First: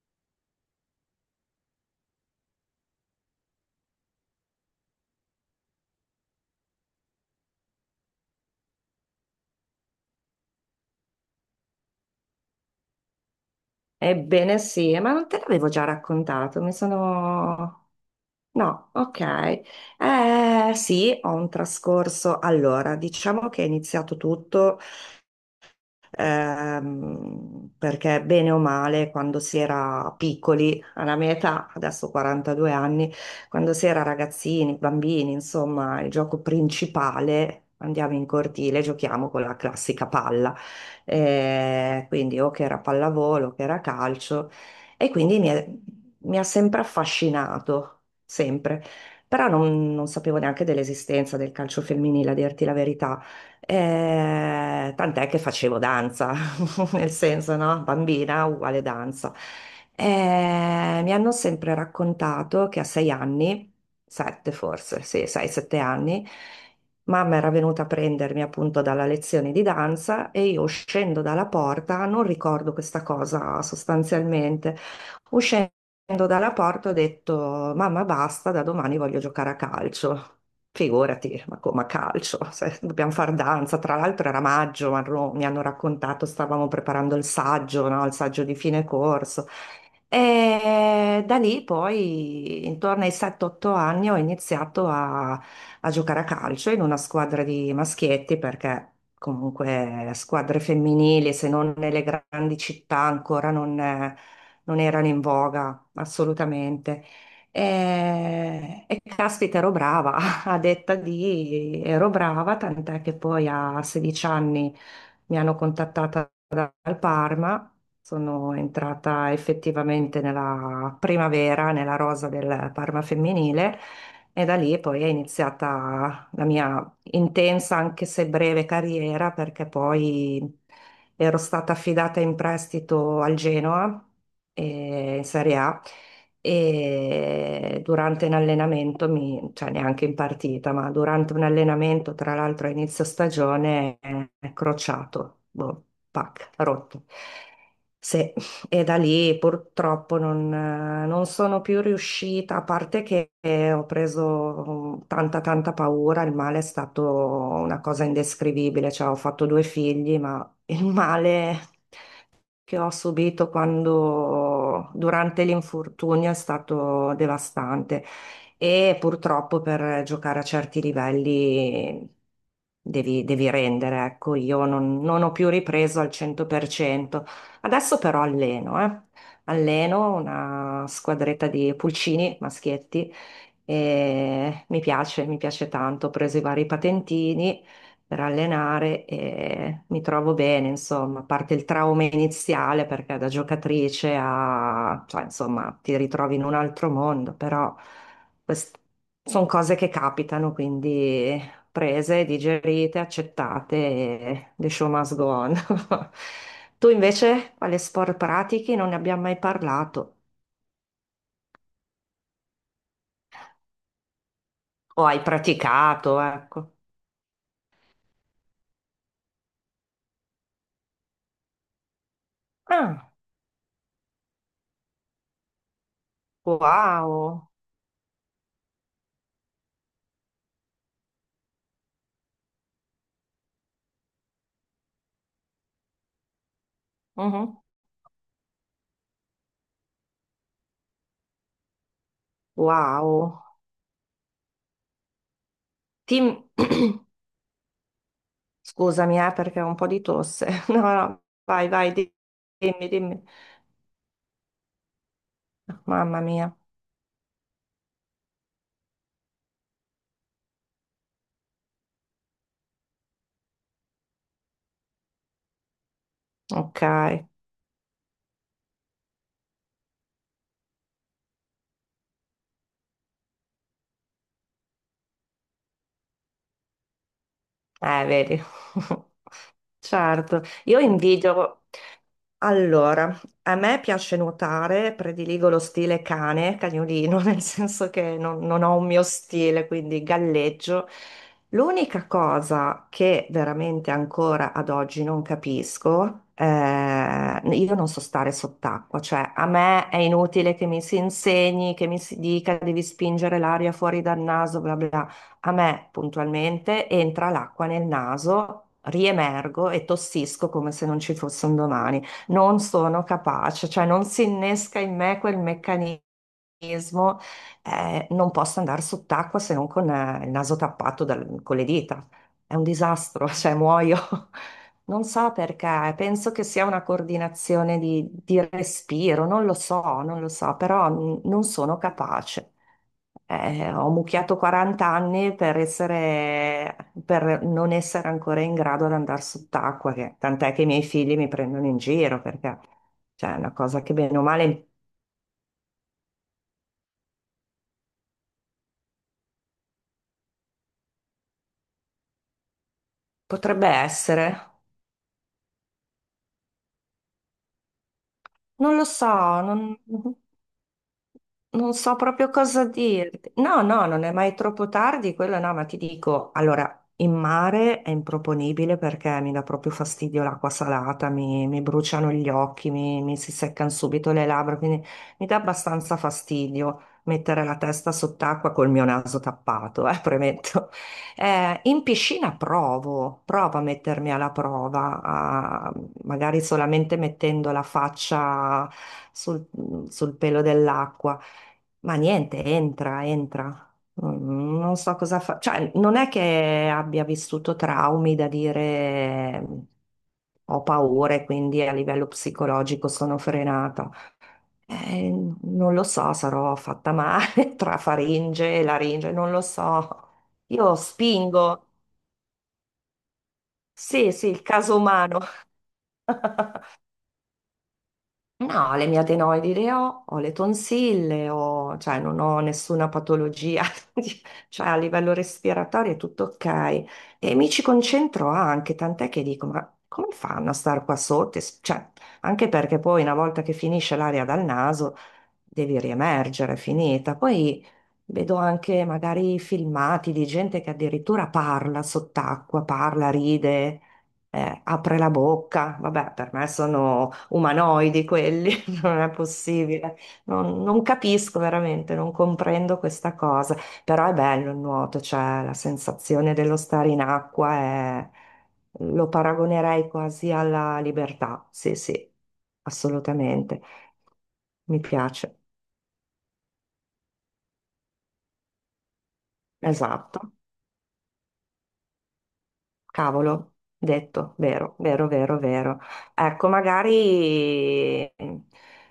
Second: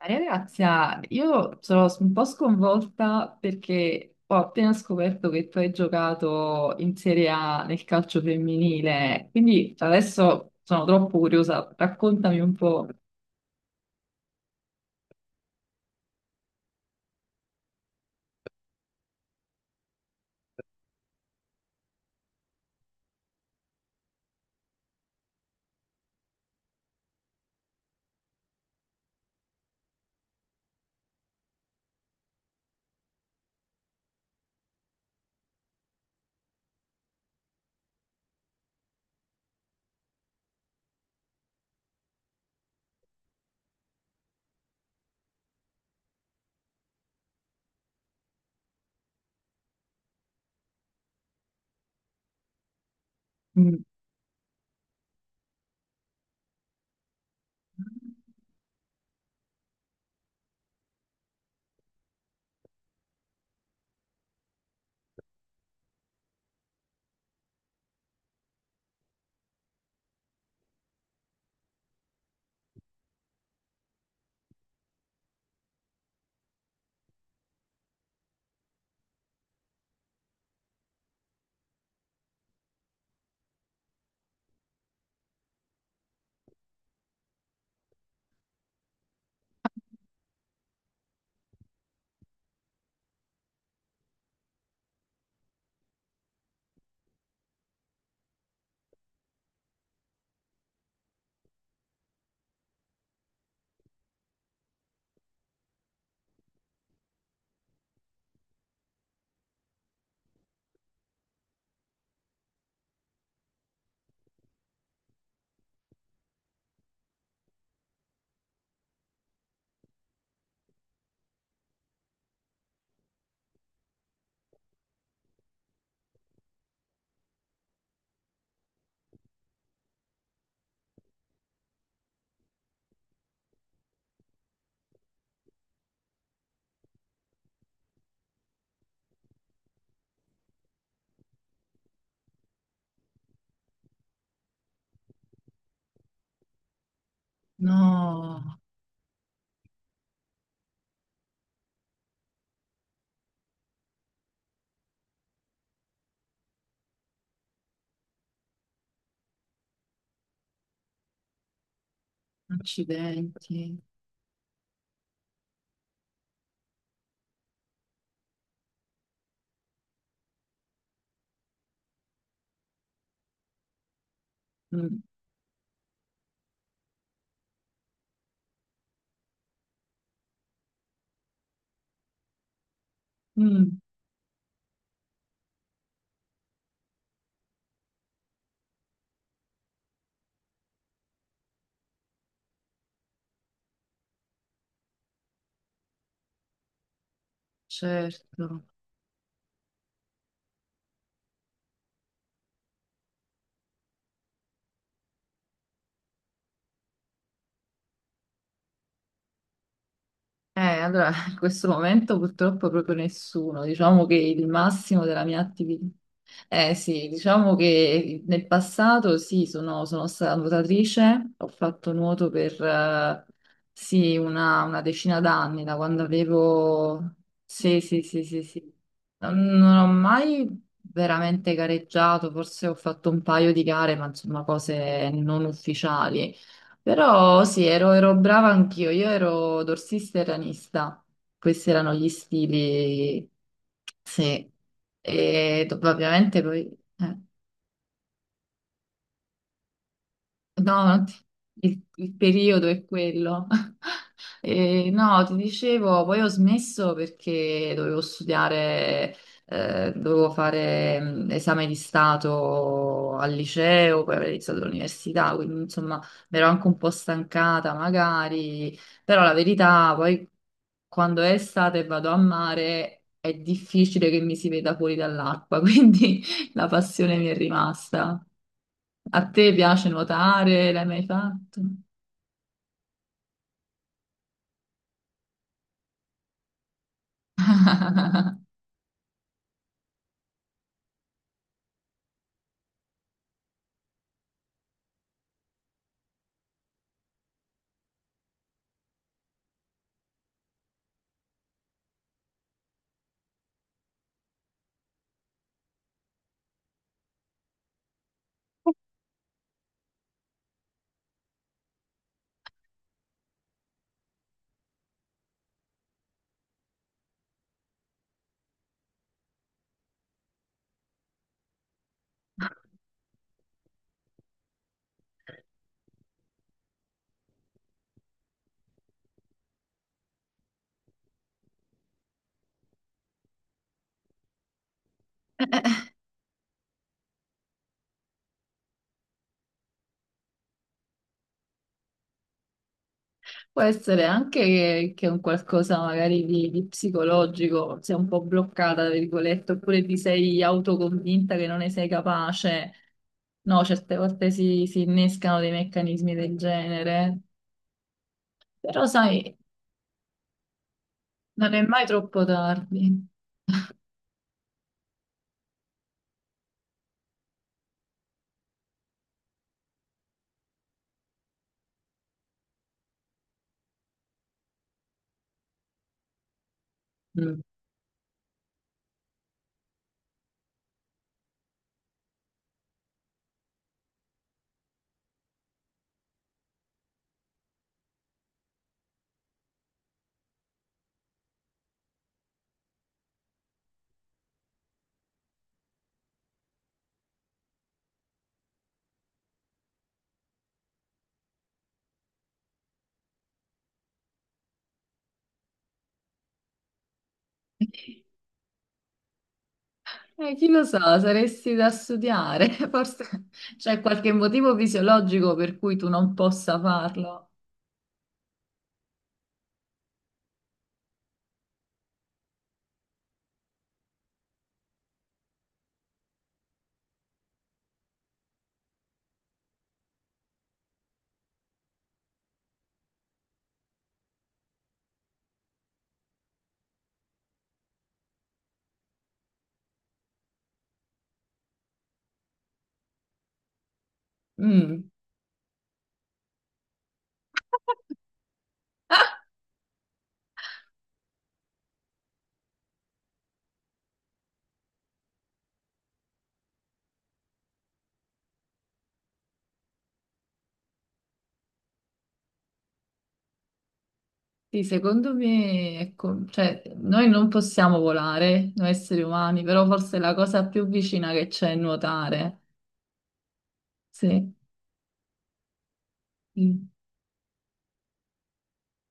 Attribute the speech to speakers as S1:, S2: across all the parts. S1: Maria Grazia, io sono un po' sconvolta perché ho appena scoperto che tu hai giocato in Serie A nel calcio femminile, quindi adesso sono troppo curiosa, raccontami un po'.
S2: Ebbene sì, ma non te l'avevo già raccontato? No, ok. Eh sì, ho un trascorso. Allora, diciamo che è iniziato tutto perché bene o male, quando si era piccoli, alla mia età, adesso ho 42 anni, quando si era ragazzini, bambini, insomma, il gioco principale. Andiamo in cortile, giochiamo con la classica palla, eh, quindi o che era pallavolo, o che era calcio, e mi ha sempre affascinato, sempre. Però non sapevo neanche dell'esistenza del calcio femminile, a dirti la verità.
S1: Mm.
S2: Tant'è che facevo danza, nel senso, no? Bambina uguale danza. Mi hanno sempre raccontato che a 6 anni, sette forse, sì, 6, 7 anni, mamma era venuta a prendermi appunto dalla lezione di danza e io uscendo dalla porta, non ricordo questa cosa sostanzialmente, uscendo dalla porta ho detto, mamma, basta, da domani voglio giocare a calcio. Figurati, ma come a calcio? Se dobbiamo far danza. Tra l'altro era maggio, ma mi hanno raccontato, stavamo preparando il saggio, no? Il saggio di fine corso. E da lì poi, intorno ai 7-8 anni, ho iniziato a giocare a calcio in una squadra di maschietti, perché comunque squadre femminili, se non nelle grandi città, ancora non, non erano in voga, assolutamente. E caspita, ero brava, a detta di ero brava, tant'è che poi a 16 anni mi hanno contattata dal Parma. Sono entrata effettivamente nella primavera, nella rosa del Parma femminile e da lì poi è iniziata la mia intensa, anche se breve, carriera perché poi ero stata affidata in prestito al Genoa, in Serie A e durante un allenamento, cioè neanche in partita, ma durante un allenamento, tra l'altro a inizio stagione, è crociato, boh, pac, rotto. Sì,
S1: No,
S2: e da lì purtroppo non sono più riuscita, a parte che ho preso tanta tanta paura, il male è stato una cosa indescrivibile, cioè ho fatto 2 figli, ma il male che ho subito
S1: accidenti.
S2: quando durante l'infortunio è stato devastante e purtroppo per giocare a certi livelli devi rendere, ecco, io
S1: Mm.
S2: non ho più ripreso al 100%. Adesso però alleno, eh. Alleno una squadretta di pulcini, maschietti,
S1: Mm.
S2: e mi piace tanto, ho preso i vari patentini per allenare e mi trovo bene, insomma, a parte il trauma iniziale perché da giocatrice a, cioè, insomma, ti ritrovi in un altro mondo, però
S1: Certo.
S2: sono cose che capitano, quindi prese, digerite, accettate e the show must go on. Tu invece, quale sport pratichi? Non ne abbiamo mai parlato.
S1: In questo momento purtroppo proprio nessuno. Diciamo che il
S2: O
S1: massimo
S2: hai
S1: della mia attività.
S2: praticato, ecco.
S1: Eh sì, diciamo che nel passato sì, sono stata nuotatrice, ho fatto nuoto per
S2: Ah,
S1: sì, una decina d'anni, da quando avevo...
S2: wow.
S1: Sì, sì, sì, sì, sì. Non ho mai veramente gareggiato, forse ho fatto un paio di gare, ma insomma cose non ufficiali. Però
S2: Mhm.
S1: sì, ero brava anch'io, io ero dorsista e ranista, questi erano gli stili,
S2: Wow.
S1: sì, e
S2: Team
S1: ovviamente poi... eh.
S2: scusami, perché ho un po' di tosse. No,
S1: No, non ti-
S2: no, vai, vai,
S1: il periodo è
S2: dimmi, dimmi.
S1: quello. E no, ti dicevo, poi
S2: Mamma
S1: ho
S2: mia.
S1: smesso perché dovevo studiare, dovevo fare esame di stato al liceo, poi avrei iniziato l'università, quindi insomma mi ero anche un
S2: Ok.
S1: po' stancata magari, però la verità, poi quando è estate e vado a mare è difficile che mi si veda fuori dall'acqua, quindi la passione mi è rimasta.
S2: Vedi.
S1: A te piace
S2: Certo.
S1: nuotare?
S2: Io
S1: L'hai mai
S2: invidio.
S1: fatto?
S2: Allora, a me piace nuotare, prediligo lo stile cane, cagnolino, nel senso che non ho un mio stile, quindi galleggio. L'unica cosa che veramente ancora ad oggi non capisco, io non so stare sott'acqua, cioè a me è inutile che mi si insegni, che mi si dica devi spingere l'aria fuori dal naso, bla bla. Bla. A me puntualmente entra l'acqua nel naso, riemergo e tossisco come se non ci fosse un domani. Non sono capace, cioè non si innesca in me quel meccanismo, organismo, non possa andare sott'acqua se non con il naso tappato con le dita. È un disastro, cioè muoio. Non so perché, penso che sia una coordinazione di respiro, non lo so, non lo so, però non sono capace. Ho mucchiato 40 anni per essere, per non essere ancora in grado ad andare sott'acqua, tant'è che i miei figli mi prendono in giro perché cioè, è una
S1: Può
S2: cosa che
S1: essere
S2: bene o
S1: anche
S2: male
S1: che un qualcosa magari di psicologico, sei un po' bloccata, tra virgolette, oppure ti sei autoconvinta che non ne sei capace. No,
S2: potrebbe
S1: certe volte
S2: essere.
S1: si innescano dei meccanismi del genere,
S2: Non lo
S1: però
S2: so,
S1: sai,
S2: non,
S1: non è
S2: non
S1: mai
S2: so
S1: troppo
S2: proprio cosa
S1: tardi.
S2: dirti. No, no, non è mai troppo tardi, quello no, ma ti dico, allora, in mare è improponibile perché mi dà proprio fastidio l'acqua salata, mi bruciano gli occhi, mi si seccano subito le labbra, quindi mi dà abbastanza fastidio
S1: Mm.
S2: mettere la testa sott'acqua col mio naso tappato, premetto. In piscina provo, provo a mettermi alla prova, magari solamente mettendo la faccia sul, sul pelo dell'acqua, ma niente, entra, entra. Mm, non so cosa fa, cioè non è che abbia vissuto traumi da dire ho paura e quindi a livello psicologico sono frenata. Eh, non lo so, sarò fatta male tra faringe e laringe, non lo so.
S1: Chi lo
S2: Io
S1: sa, saresti
S2: spingo.
S1: da studiare, forse c'è qualche
S2: Sì, sì, il
S1: motivo
S2: caso umano.
S1: fisiologico per cui tu non possa farlo.
S2: No, le mie adenoidi le ho, ho le tonsille, ho, cioè non ho nessuna patologia, di- cioè a livello respiratorio è tutto ok. E mi ci concentro anche, tant'è che dico, ma come fanno a star qua sotto? Cioè, anche perché poi una volta che finisce l'aria dal naso devi riemergere, è finita. Poi vedo anche magari filmati di gente che addirittura parla sott'acqua, parla, ride,
S1: Mm.
S2: apre la bocca. Vabbè, per me sono umanoidi quelli, non è possibile. Non capisco veramente, non comprendo questa cosa, però è bello il nuoto, cioè la sensazione dello stare in acqua lo paragonerei quasi alla libertà, sì, sì, assolutamente,
S1: Sì,
S2: mi
S1: secondo
S2: piace,
S1: me, ecco, cioè, noi non possiamo volare, noi esseri umani, però forse è la
S2: esatto.
S1: cosa più vicina che c'è è nuotare.
S2: Cavolo,
S1: Sì.
S2: detto, vero, vero, vero, vero. Ecco,
S1: Mm.
S2: magari,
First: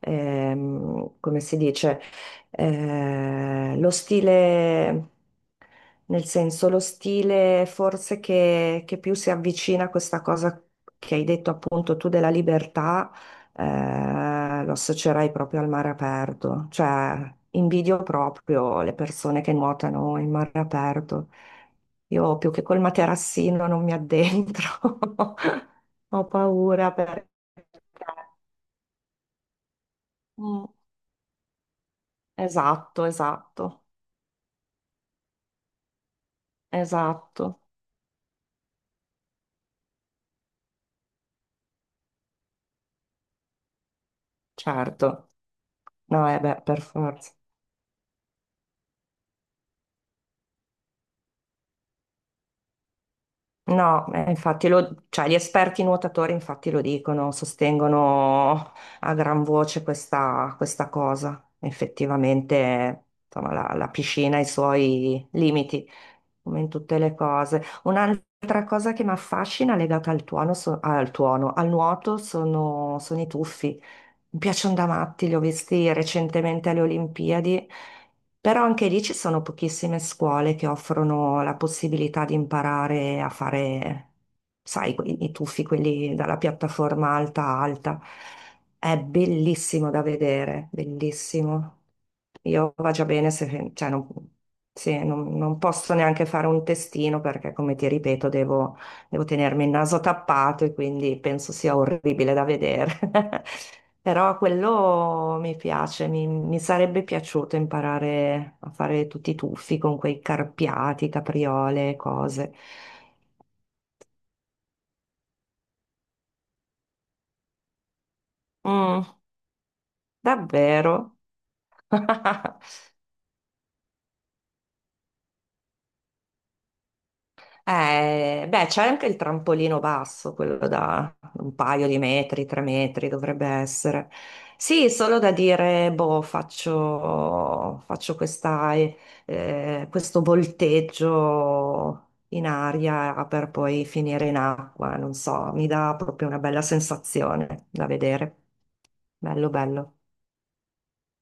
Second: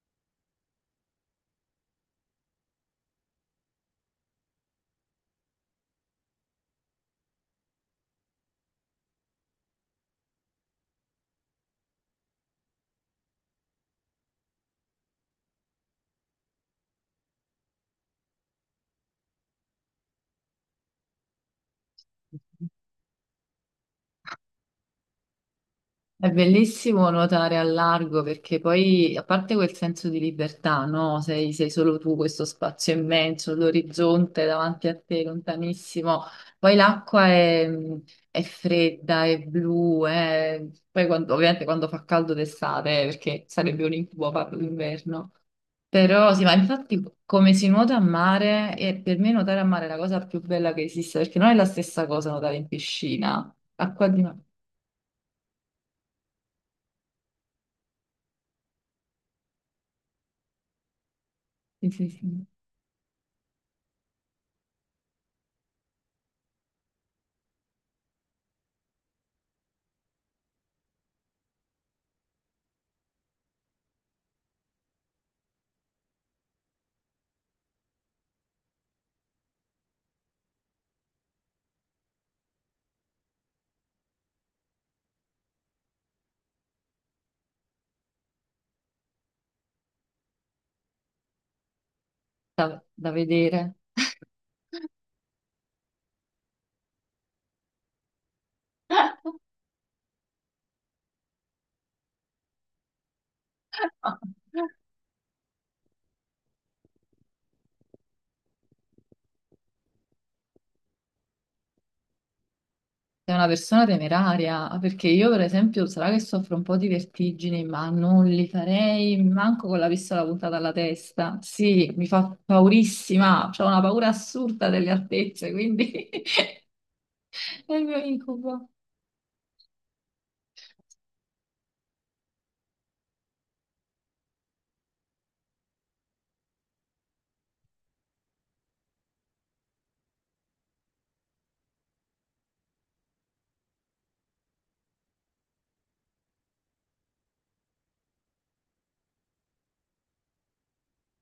S2: come si dice, lo stile, nel senso, lo stile forse che più si avvicina a questa cosa che hai detto appunto tu della libertà, lo associerei proprio al mare aperto, cioè invidio proprio le persone che nuotano in mare aperto. Io più che col materassino non mi addentro, ho
S1: È
S2: paura
S1: bellissimo
S2: perché...
S1: nuotare al largo perché poi, a parte quel senso di
S2: Mm,
S1: libertà, no? Sei solo tu, questo spazio
S2: esatto,
S1: immenso,
S2: esatto,
S1: l'orizzonte davanti a te, lontanissimo. Poi
S2: esatto,
S1: è fredda, è blu, poi ovviamente quando fa caldo d'estate, perché sarebbe un incubo farlo
S2: certo.
S1: d'inverno.
S2: No,
S1: Però
S2: eh
S1: sì, ma
S2: beh, per
S1: infatti
S2: forza.
S1: come si nuota a mare, e per me nuotare a mare è la cosa più bella che esista, perché non è la stessa cosa nuotare in piscina,
S2: No,
S1: acqua di mare.
S2: infatti lo, cioè, gli esperti nuotatori infatti lo dicono, sostengono a gran voce questa, questa cosa.
S1: Sì, sì, sì.
S2: Effettivamente, insomma, la piscina ha i suoi limiti, come in tutte le cose. Un'altra cosa che mi affascina legata al tuono, al nuoto sono, sono i tuffi. Mi piacciono da matti, li ho visti recentemente alle Olimpiadi, però anche lì ci sono pochissime scuole che offrono la possibilità di imparare a fare, sai, i tuffi, quelli dalla piattaforma alta a alta. È bellissimo da vedere, bellissimo. Io
S1: Da,
S2: va già
S1: da
S2: bene se,
S1: vedere.
S2: cioè, non, sì, non non posso neanche fare un testino perché, come ti ripeto, devo devo tenermi il naso tappato e quindi penso sia orribile da vedere. Però quello mi piace, mi sarebbe piaciuto imparare a fare tutti i tuffi con quei carpiati, capriole, cose.
S1: Sei una persona temeraria, ah, perché io per esempio sarà che soffro un po' di vertigini, ma non li
S2: Mm,
S1: farei manco con la pistola puntata alla
S2: davvero?
S1: testa. Sì, mi fa paurissima, ho una paura assurda delle altezze, quindi è il mio
S2: Beh,
S1: incubo.
S2: c'è anche il trampolino basso, quello da un paio di metri, tre metri dovrebbe essere. Sì, solo da dire, boh, faccio, faccio questa, questo volteggio in aria per poi finire in acqua, non so, mi dà proprio una bella sensazione da vedere. Bello, bello.